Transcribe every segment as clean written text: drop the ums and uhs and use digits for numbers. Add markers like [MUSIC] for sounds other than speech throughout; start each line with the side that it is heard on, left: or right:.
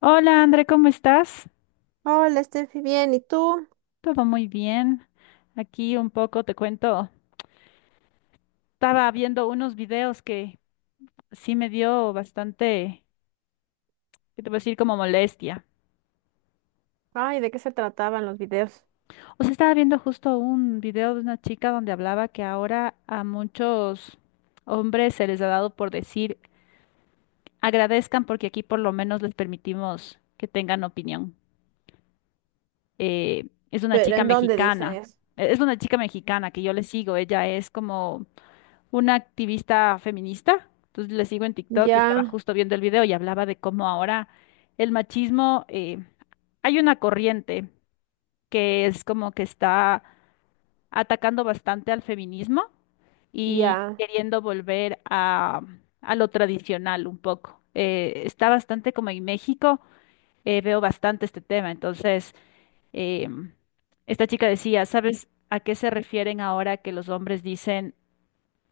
left: Hola André, ¿cómo estás?
right: Hola, Steffi, bien, ¿y tú?
left: Todo muy bien. Aquí un poco te cuento. Estaba viendo unos videos que sí me dio bastante, ¿qué te puedo decir? Como molestia.
right: Ay, ¿de qué se trataban los videos?
left: O sea, estaba viendo justo un video de una chica donde hablaba que ahora a muchos hombres se les ha dado por decir agradezcan porque aquí por lo menos les permitimos que tengan opinión. Es una
right: ¿Pero
left: chica
right: en dónde dicen
left: mexicana.
right: eso?
left: Es una chica mexicana que yo le sigo. Ella es como una activista feminista. Entonces le sigo en TikTok y estaba
right: Ya,
left: justo viendo el video y hablaba de cómo ahora el machismo, hay una corriente que es como que está atacando bastante al feminismo y
right: ya.
left: queriendo volver a lo tradicional un poco. Está bastante como en México, veo bastante este tema. Entonces, em, esta chica decía, ¿sabes a qué se refieren ahora que los hombres dicen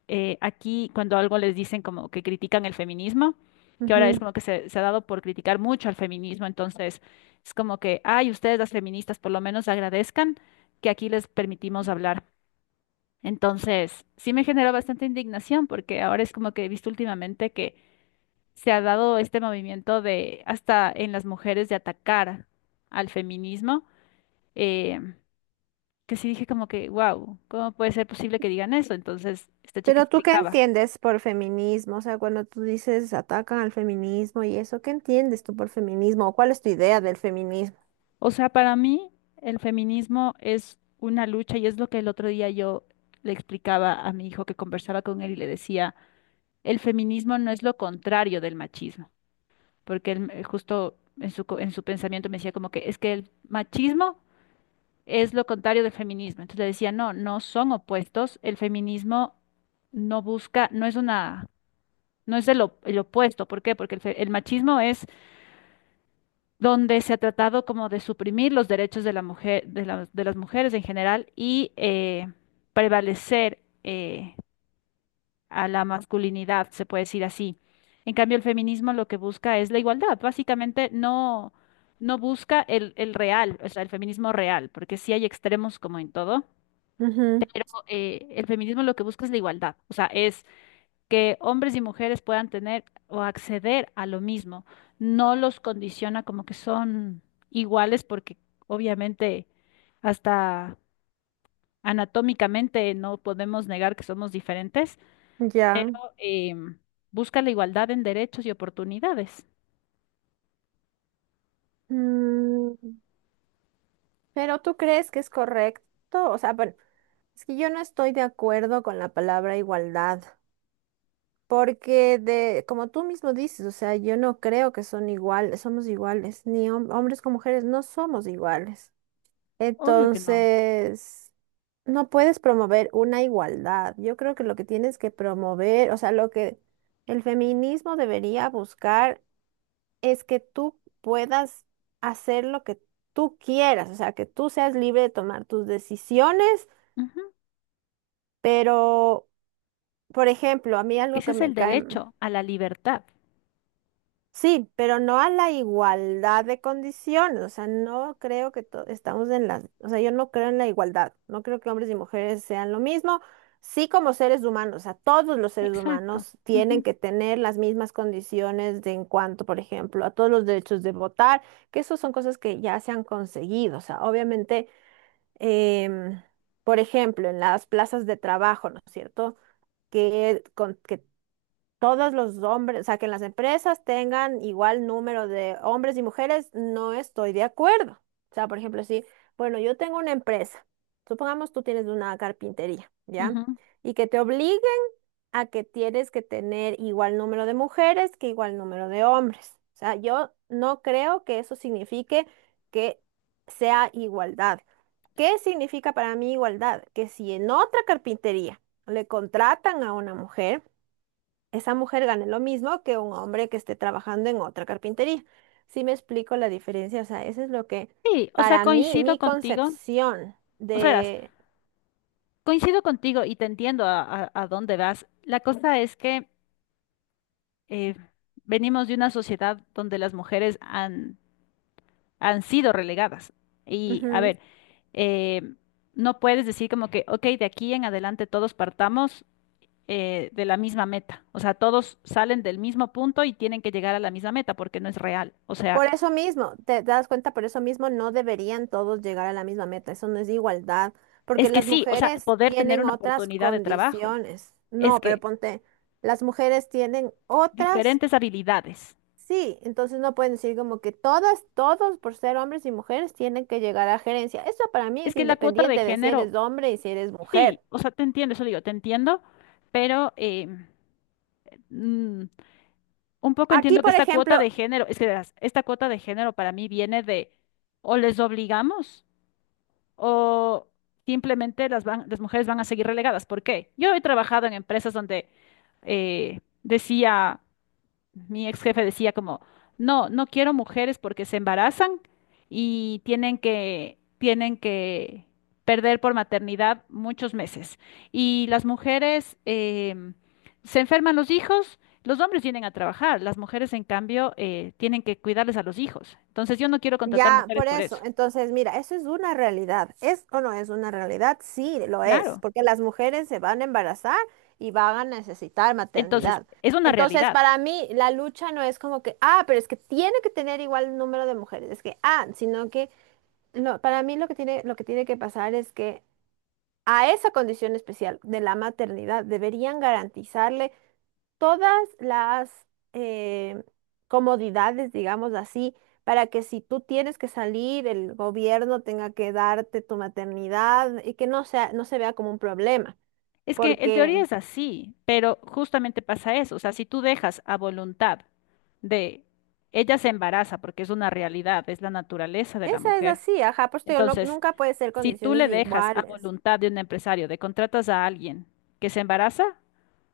left: aquí cuando algo les dicen como que critican el feminismo, que ahora es
right: Ujú.
left: como que se ha dado por criticar mucho al feminismo, entonces es como que, ay, ustedes las feministas por lo menos agradezcan que aquí les permitimos hablar. Entonces, sí me generó bastante indignación porque ahora es como que he visto últimamente que se ha dado este movimiento de hasta en las mujeres de atacar al feminismo, eh, que sí dije como que, wow, ¿cómo puede ser posible que digan eso? Entonces, esta chica
right: ¿Pero tú qué
left: explicaba.
right: entiendes por feminismo? O sea, cuando tú dices atacan al feminismo y eso, ¿qué entiendes tú por feminismo? ¿O cuál es tu idea del feminismo?
left: O sea, para mí el feminismo es una lucha y es lo que el otro día yo le explicaba a mi hijo que conversaba con él y le decía, el feminismo no es lo contrario del machismo, porque él justo en su pensamiento me decía como que es que el machismo es lo contrario del feminismo. Entonces le decía, no, no son opuestos, el feminismo no busca, no es una, no es el, op- el opuesto. ¿Por qué? Porque el machismo es donde se ha tratado como de suprimir los derechos de la mujer, de las mujeres en general y prevalecer a la masculinidad, se puede decir así. En cambio, el feminismo lo que busca es la igualdad. Básicamente no busca el real, o sea, el feminismo real, porque sí hay extremos como en todo. El feminismo lo que busca es la igualdad, o sea, es que hombres y mujeres puedan tener o acceder a lo mismo. No los condiciona como que son iguales porque obviamente hasta anatómicamente no podemos negar que somos diferentes.
right: Ujú, ya.
left: Em, busca la igualdad en derechos y oportunidades.
right: Mm, ¿pero tú crees que es correcto? O sea, bueno, es que yo no estoy de acuerdo con la palabra igualdad. Porque de, como tú mismo dices, o sea, yo no creo que son iguales, somos iguales, ni hombres con mujeres no somos iguales.
left: Obvio que no.
right: Entonces, no puedes promover una igualdad. Yo creo que lo que tienes que promover, o sea, lo que el feminismo debería buscar es que tú puedas hacer lo que tú quieras, o sea, que tú seas libre de tomar tus decisiones,
left: Ujú.
right: pero, por ejemplo, a mí algo
left: Ese
right: que
left: es el
right: me cae.
left: derecho a la libertad.
right: Sí, pero no a la igualdad de condiciones, o sea, no creo que estamos en la, o sea, yo no creo en la igualdad, no creo que hombres y mujeres sean lo mismo, sí como seres humanos, o sea, todos los seres
left: Exacto.
right: humanos tienen
left: Ujú,
right: que tener las mismas condiciones de en cuanto, por ejemplo, a todos los derechos de votar, que eso son cosas que ya se han conseguido, o sea, obviamente, em, por ejemplo, en las plazas de trabajo, ¿no es cierto? Que, que todos los hombres, o sea, que en las empresas tengan igual número de hombres y mujeres, no estoy de acuerdo. O sea, por ejemplo, si, bueno, yo tengo una empresa, supongamos tú tienes una carpintería, ¿ya?
left: ujú.
right: Y que te obligue a que tienes que tener igual número de mujeres que igual número de hombres. O sea, yo no creo que eso signifique que sea igualdad. ¿Qué significa para mí igualdad? Que si en otra carpintería le contratan a una mujer, esa mujer gane lo mismo que un hombre que esté trabajando en otra carpintería. ¿Sí me explico la diferencia? O sea, eso es lo que,
left: Sí, o sea,
right: para mí,
left: coincido
right: mi
left: contigo.
right: concepción
left: O sea, verás,
right: de...
left: coincido contigo y te entiendo a dónde vas. La cosa es que eh, venimos de una sociedad donde las mujeres han sido relegadas. Y a
right: Ujú.
left: ver, eh, no puedes decir como que, ok, de aquí en adelante todos partamos de la misma meta. O sea, todos salen del mismo punto y tienen que llegar a la misma meta porque no es real. O sea,
right: Por eso mismo, te das cuenta, por eso mismo no deberían todos llegar a la misma meta. Eso no es igualdad, porque
left: es que
right: las
left: sí, o sea,
right: mujeres
left: poder tener
right: tienen
left: una
right: otras
left: oportunidad de trabajo.
right: condiciones.
left: Es
right: No, pero
left: que
right: ponte, las mujeres tienen otras.
left: diferentes habilidades.
right: Sí, entonces no pueden decir como que todas, todos por ser hombres y mujeres tienen que llegar a gerencia. Eso para mí
left: Es
right: es
left: que la cuota de
right: independiente de si
left: género,
right: eres hombre y si eres
left: sí,
right: mujer.
left: o sea, te entiendo, eso digo, te entiendo, pero, mm, un poco
right: Aquí,
left: entiendo que
right: por
left: esta cuota
right: ejemplo,
left: de género, es que verás, esta cuota de género para mí viene de o les obligamos o simplemente las mujeres van a seguir relegadas. ¿Por qué? Yo he trabajado en empresas donde decía mi ex jefe decía como, no, no quiero mujeres porque se embarazan y tienen que perder por maternidad muchos meses. Y las mujeres se enferman los hijos, los hombres vienen a trabajar, las mujeres en cambio tienen que cuidarles a los hijos. Entonces yo no quiero contratar
right: ya
left: mujeres
right: por
left: por
right: eso.
left: eso.
right: Entonces, mira, eso es una realidad. ¿Es o no es una realidad? Sí, lo es,
left: Claro.
right: porque las mujeres se van a embarazar y van a necesitar
left: Entonces,
right: maternidad.
left: es una
right: Entonces,
left: realidad.
right: para mí, la lucha no es como que, ah, pero es que tiene que tener igual número de mujeres. Es que, ah, sino que... No, para mí lo que tiene que pasar es que a esa condición especial de la maternidad deberían garantizarle todas las eh, comodidades, digamos así, para que si tú tienes que salir, el gobierno tenga que darte tu maternidad y que no sea, no se vea como un problema,
left: Es que en
right: porque
left: teoría es así, pero justamente pasa eso. O sea, si tú dejas a voluntad de ella se embaraza, porque es una realidad, es la naturaleza de la
right: esa es
left: mujer.
right: así, ajá, pues te digo,
left: Entonces,
right: nunca puede ser
left: si tú
right: condiciones
left: le dejas a
right: iguales.
left: voluntad de un empresario, de contratas a alguien que se embaraza,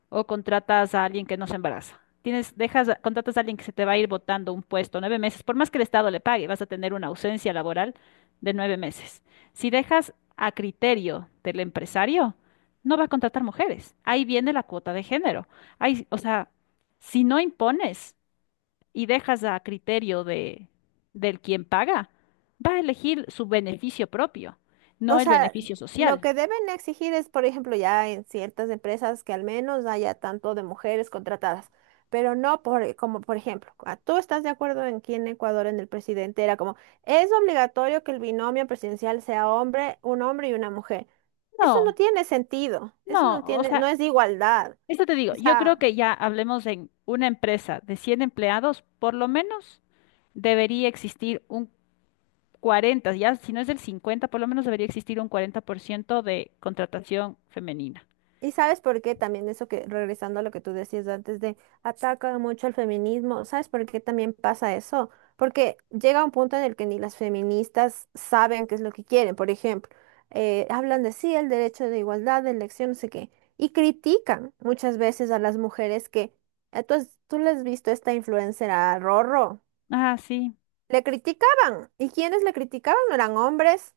left: o contratas a alguien que no se embaraza. Tienes, dejas, contratas a alguien que se te va a ir botando un puesto 9 meses, por más que el Estado le pague, vas a tener una ausencia laboral de 9 meses. Si dejas a criterio del empresario, no va a contratar mujeres. Ahí viene la cuota de género. Ahí, o sea, si no impones y dejas a criterio del quien paga, va a elegir su beneficio propio, no
right: O
left: el
right: sea,
left: beneficio
right: lo
left: social.
right: que deben exigir es, por ejemplo, ya en ciertas empresas que al menos haya tanto de mujeres contratadas, pero no por, como por ejemplo, ah, tú estás de acuerdo en que en Ecuador en el presidente era como, es obligatorio que el binomio presidencial sea hombre, un hombre y una mujer. Eso no
left: No,
right: tiene sentido, eso no
left: no, o
right: tiene, no
left: sea,
right: es de igualdad.
left: esto te digo,
right: O
left: yo creo
right: sea,
left: que ya hablemos en una empresa de 100 empleados, por lo menos debería existir un 40, ya si no es del 50, por lo menos debería existir un 40% de contratación femenina.
right: y sabes por qué también eso que, regresando a lo que tú decías antes de ataca mucho al feminismo, ¿sabes por qué también pasa eso? Porque llega un punto en el que ni las feministas saben qué es lo que quieren. Por ejemplo, hablan de sí, el derecho de igualdad, de elección, no sé qué, y critican muchas veces a las mujeres que, tú le has visto esta influencer a Rorro,
left: Ah, sí.
right: le criticaban, y quienes le criticaban no eran hombres,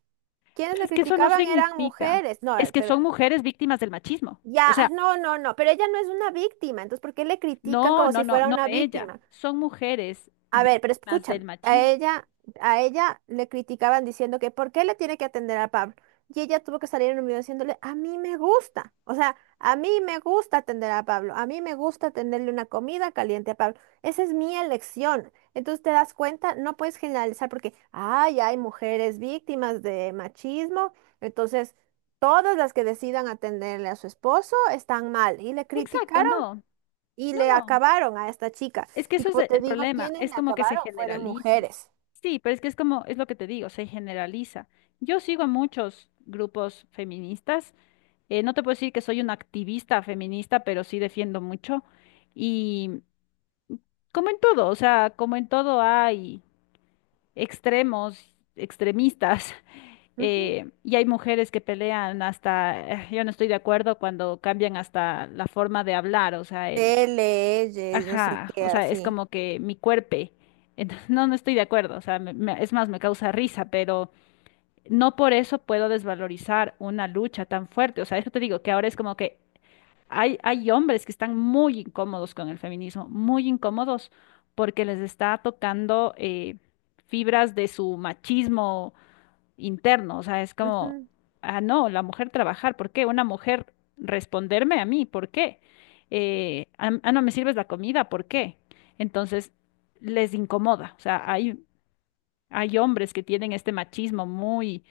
right: quienes
left: Pero
right: le
left: es que eso no
right: criticaban eran
left: significa,
right: mujeres, no,
left: es que
right: pero
left: son mujeres víctimas del machismo.
right: ya,
left: O
right: ah,
left: sea,
right: no, no, no, pero ella no es una víctima, entonces ¿por qué le critican
left: no,
right: como
left: no,
right: si
left: no,
right: fuera
left: no
right: una
left: ella,
right: víctima?
left: son mujeres
right: A ver, pero
left: víctimas
right: escúchame,
left: del machismo.
right: a ella le criticaban diciendo que ¿por qué le tiene que atender a Pablo? Y ella tuvo que salir en un video diciéndole, a mí me gusta, o sea, a mí me gusta atender a Pablo, a mí me gusta tenerle una comida caliente a Pablo, esa es mi elección. Entonces te das cuenta, no puedes generalizar porque, ay, hay mujeres víctimas de machismo, entonces todas las que decidan atenderle a su esposo están mal. Y le
left: Exacto,
right: criticaron
left: no,
right: y
left: no,
right: le
left: no.
right: acabaron a esta chica.
left: Es que
right: Y
left: eso es
right: como
left: e-
right: te
left: el
right: digo,
left: problema,
right: quienes
left: es
right: le
left: como que se
right: acabaron fueron
left: generaliza.
right: mujeres.
left: Sí, pero es que es como, es lo que te digo, se generaliza. Yo sigo a muchos grupos feministas, no te puedo decir que soy una activista feminista, pero sí defiendo mucho. Y como en todo, o sea, como en todo hay extremos, extremistas, [LAUGHS]
right: Ujú.
left: y hay mujeres que pelean hasta, yo no estoy de acuerdo cuando cambian hasta la forma de hablar, o sea, el,
right: Él, no sé
left: ajá,
right: qué,
left: o sea, es
right: así.
left: como que mi cuerpo. Entonces, no, no estoy de acuerdo, o sea, es más, me causa risa, pero no por eso puedo desvalorizar una lucha tan fuerte. O sea, eso te digo, que ahora es como que hay hombres que están muy incómodos con el feminismo, muy incómodos, porque les está tocando fibras de su machismo interno, o sea, es como,
right: Ujú,
left: ah, no, la mujer trabajar, ¿por qué? Una mujer responderme a mí, ¿por qué? Ah, ah, no me sirves la comida, ¿por qué? Entonces, les incomoda, o sea, hay hombres que tienen este machismo muy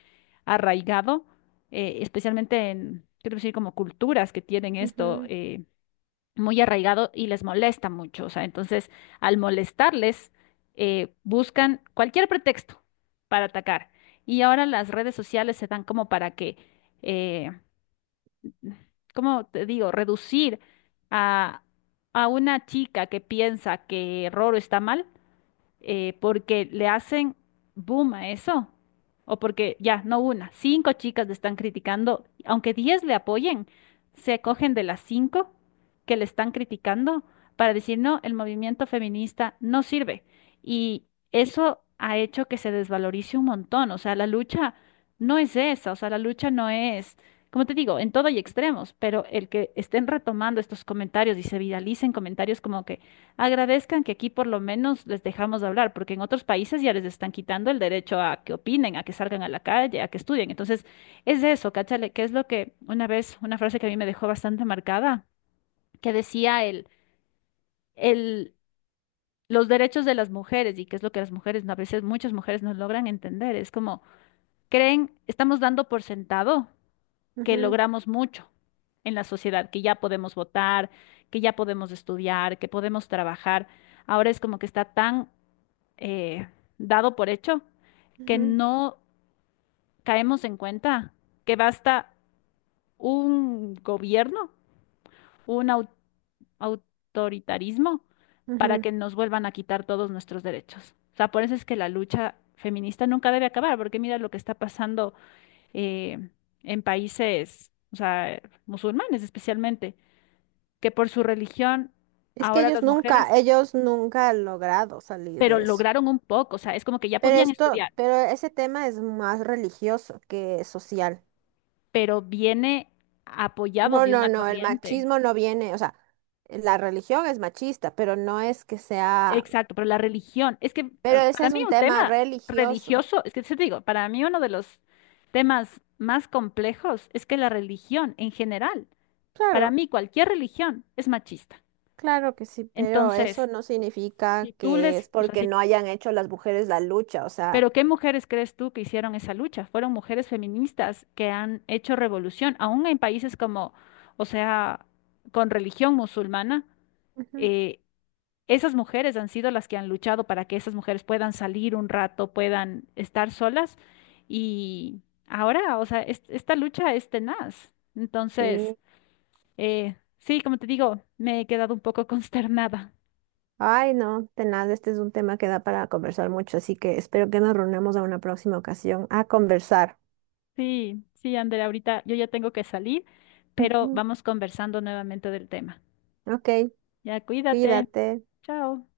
left: arraigado, especialmente en, quiero decir, como culturas que tienen esto,
right: ujú,
left: muy arraigado y les molesta mucho. O sea, entonces, al molestarles, buscan cualquier pretexto para atacar. Y ahora las redes sociales se dan como para que, eh, ¿cómo te digo?, reducir a, a una chica que piensa que Roro está mal porque le hacen boom a eso. O porque ya, no una, cinco chicas le están criticando, aunque 10 le apoyen, se cogen de las cinco que le están criticando para decir, no, el movimiento feminista no sirve. Y eso ha hecho que se desvalorice un montón. O sea, la lucha no es esa, o sea, la lucha no es, como te digo, en todo hay extremos, pero el que estén retomando estos comentarios y se viralicen comentarios como que agradezcan que aquí por lo menos les dejamos hablar, porque en otros países ya les están quitando el derecho a que opinen, a que salgan a la calle, a que estudien. Entonces, es eso, cáchale, que es lo que una vez, una frase que a mí me dejó bastante marcada, que decía el, los derechos de las mujeres y que es lo que las mujeres, a veces muchas mujeres no logran entender. Es como, creen, estamos dando por sentado que
right: ujú,
left: logramos mucho en la sociedad, que ya podemos votar, que ya podemos estudiar, que podemos trabajar. Ahora es como que está tan eh, dado por hecho, que
right: ujú,
left: no caemos en cuenta que basta un gobierno, un autoritarismo, para
right: ujú.
left: que nos vuelvan a quitar todos nuestros derechos. O sea, por eso es que la lucha feminista nunca debe acabar, porque mira lo que está pasando eh, en países, o sea, musulmanes especialmente, que por su religión
right: Es que
left: ahora las mujeres,
right: ellos nunca han logrado salir
left: pero
right: de eso.
left: lograron un poco, o sea, es como que ya
right: Pero
left: podían
right: esto,
left: estudiar,
right: pero ese tema es más religioso que social.
left: pero viene apoyado
right: No,
left: de
right: no,
left: una
right: no, el
left: corriente.
right: machismo no viene, o sea, la religión es machista, pero no es que sea,
left: Exacto, pero la religión, es que
right: pero ese
left: para
right: es
left: mí
right: un
left: un
right: tema
left: tema
right: religioso.
left: religioso, es que sí te digo, para mí uno de los temas más complejos es que la religión en general, para
right: Claro.
left: mí cualquier religión es machista.
right: Claro que sí, pero eso
left: Entonces,
right: no significa
left: si tú
right: que
left: les,
right: es
left: o sea,
right: porque
left: si,
right: no hayan hecho las mujeres la lucha, o sea,
left: pero ¿qué mujeres crees tú que hicieron esa lucha? Fueron mujeres feministas que han hecho revolución, aún en países como, o sea, con religión musulmana.
right: ujú,
left: eh, Esas mujeres han sido las que han luchado para que esas mujeres puedan salir un rato, puedan estar solas y ahora, o sea, esta lucha es tenaz. Entonces,
right: sí.
left: sí, como te digo, me he quedado un poco [LAUGHS] consternada.
right: Ay, no, de nada, este es un tema que da para conversar mucho, así que espero que nos reunamos a una próxima ocasión a conversar.
left: Sí, sí, Ander, ahorita yo ya tengo que salir, pero
right: Ujú,
left: vamos conversando nuevamente del tema.
right: ok,
left: Ya, cuídate.
right: cuídate.
left: Chao.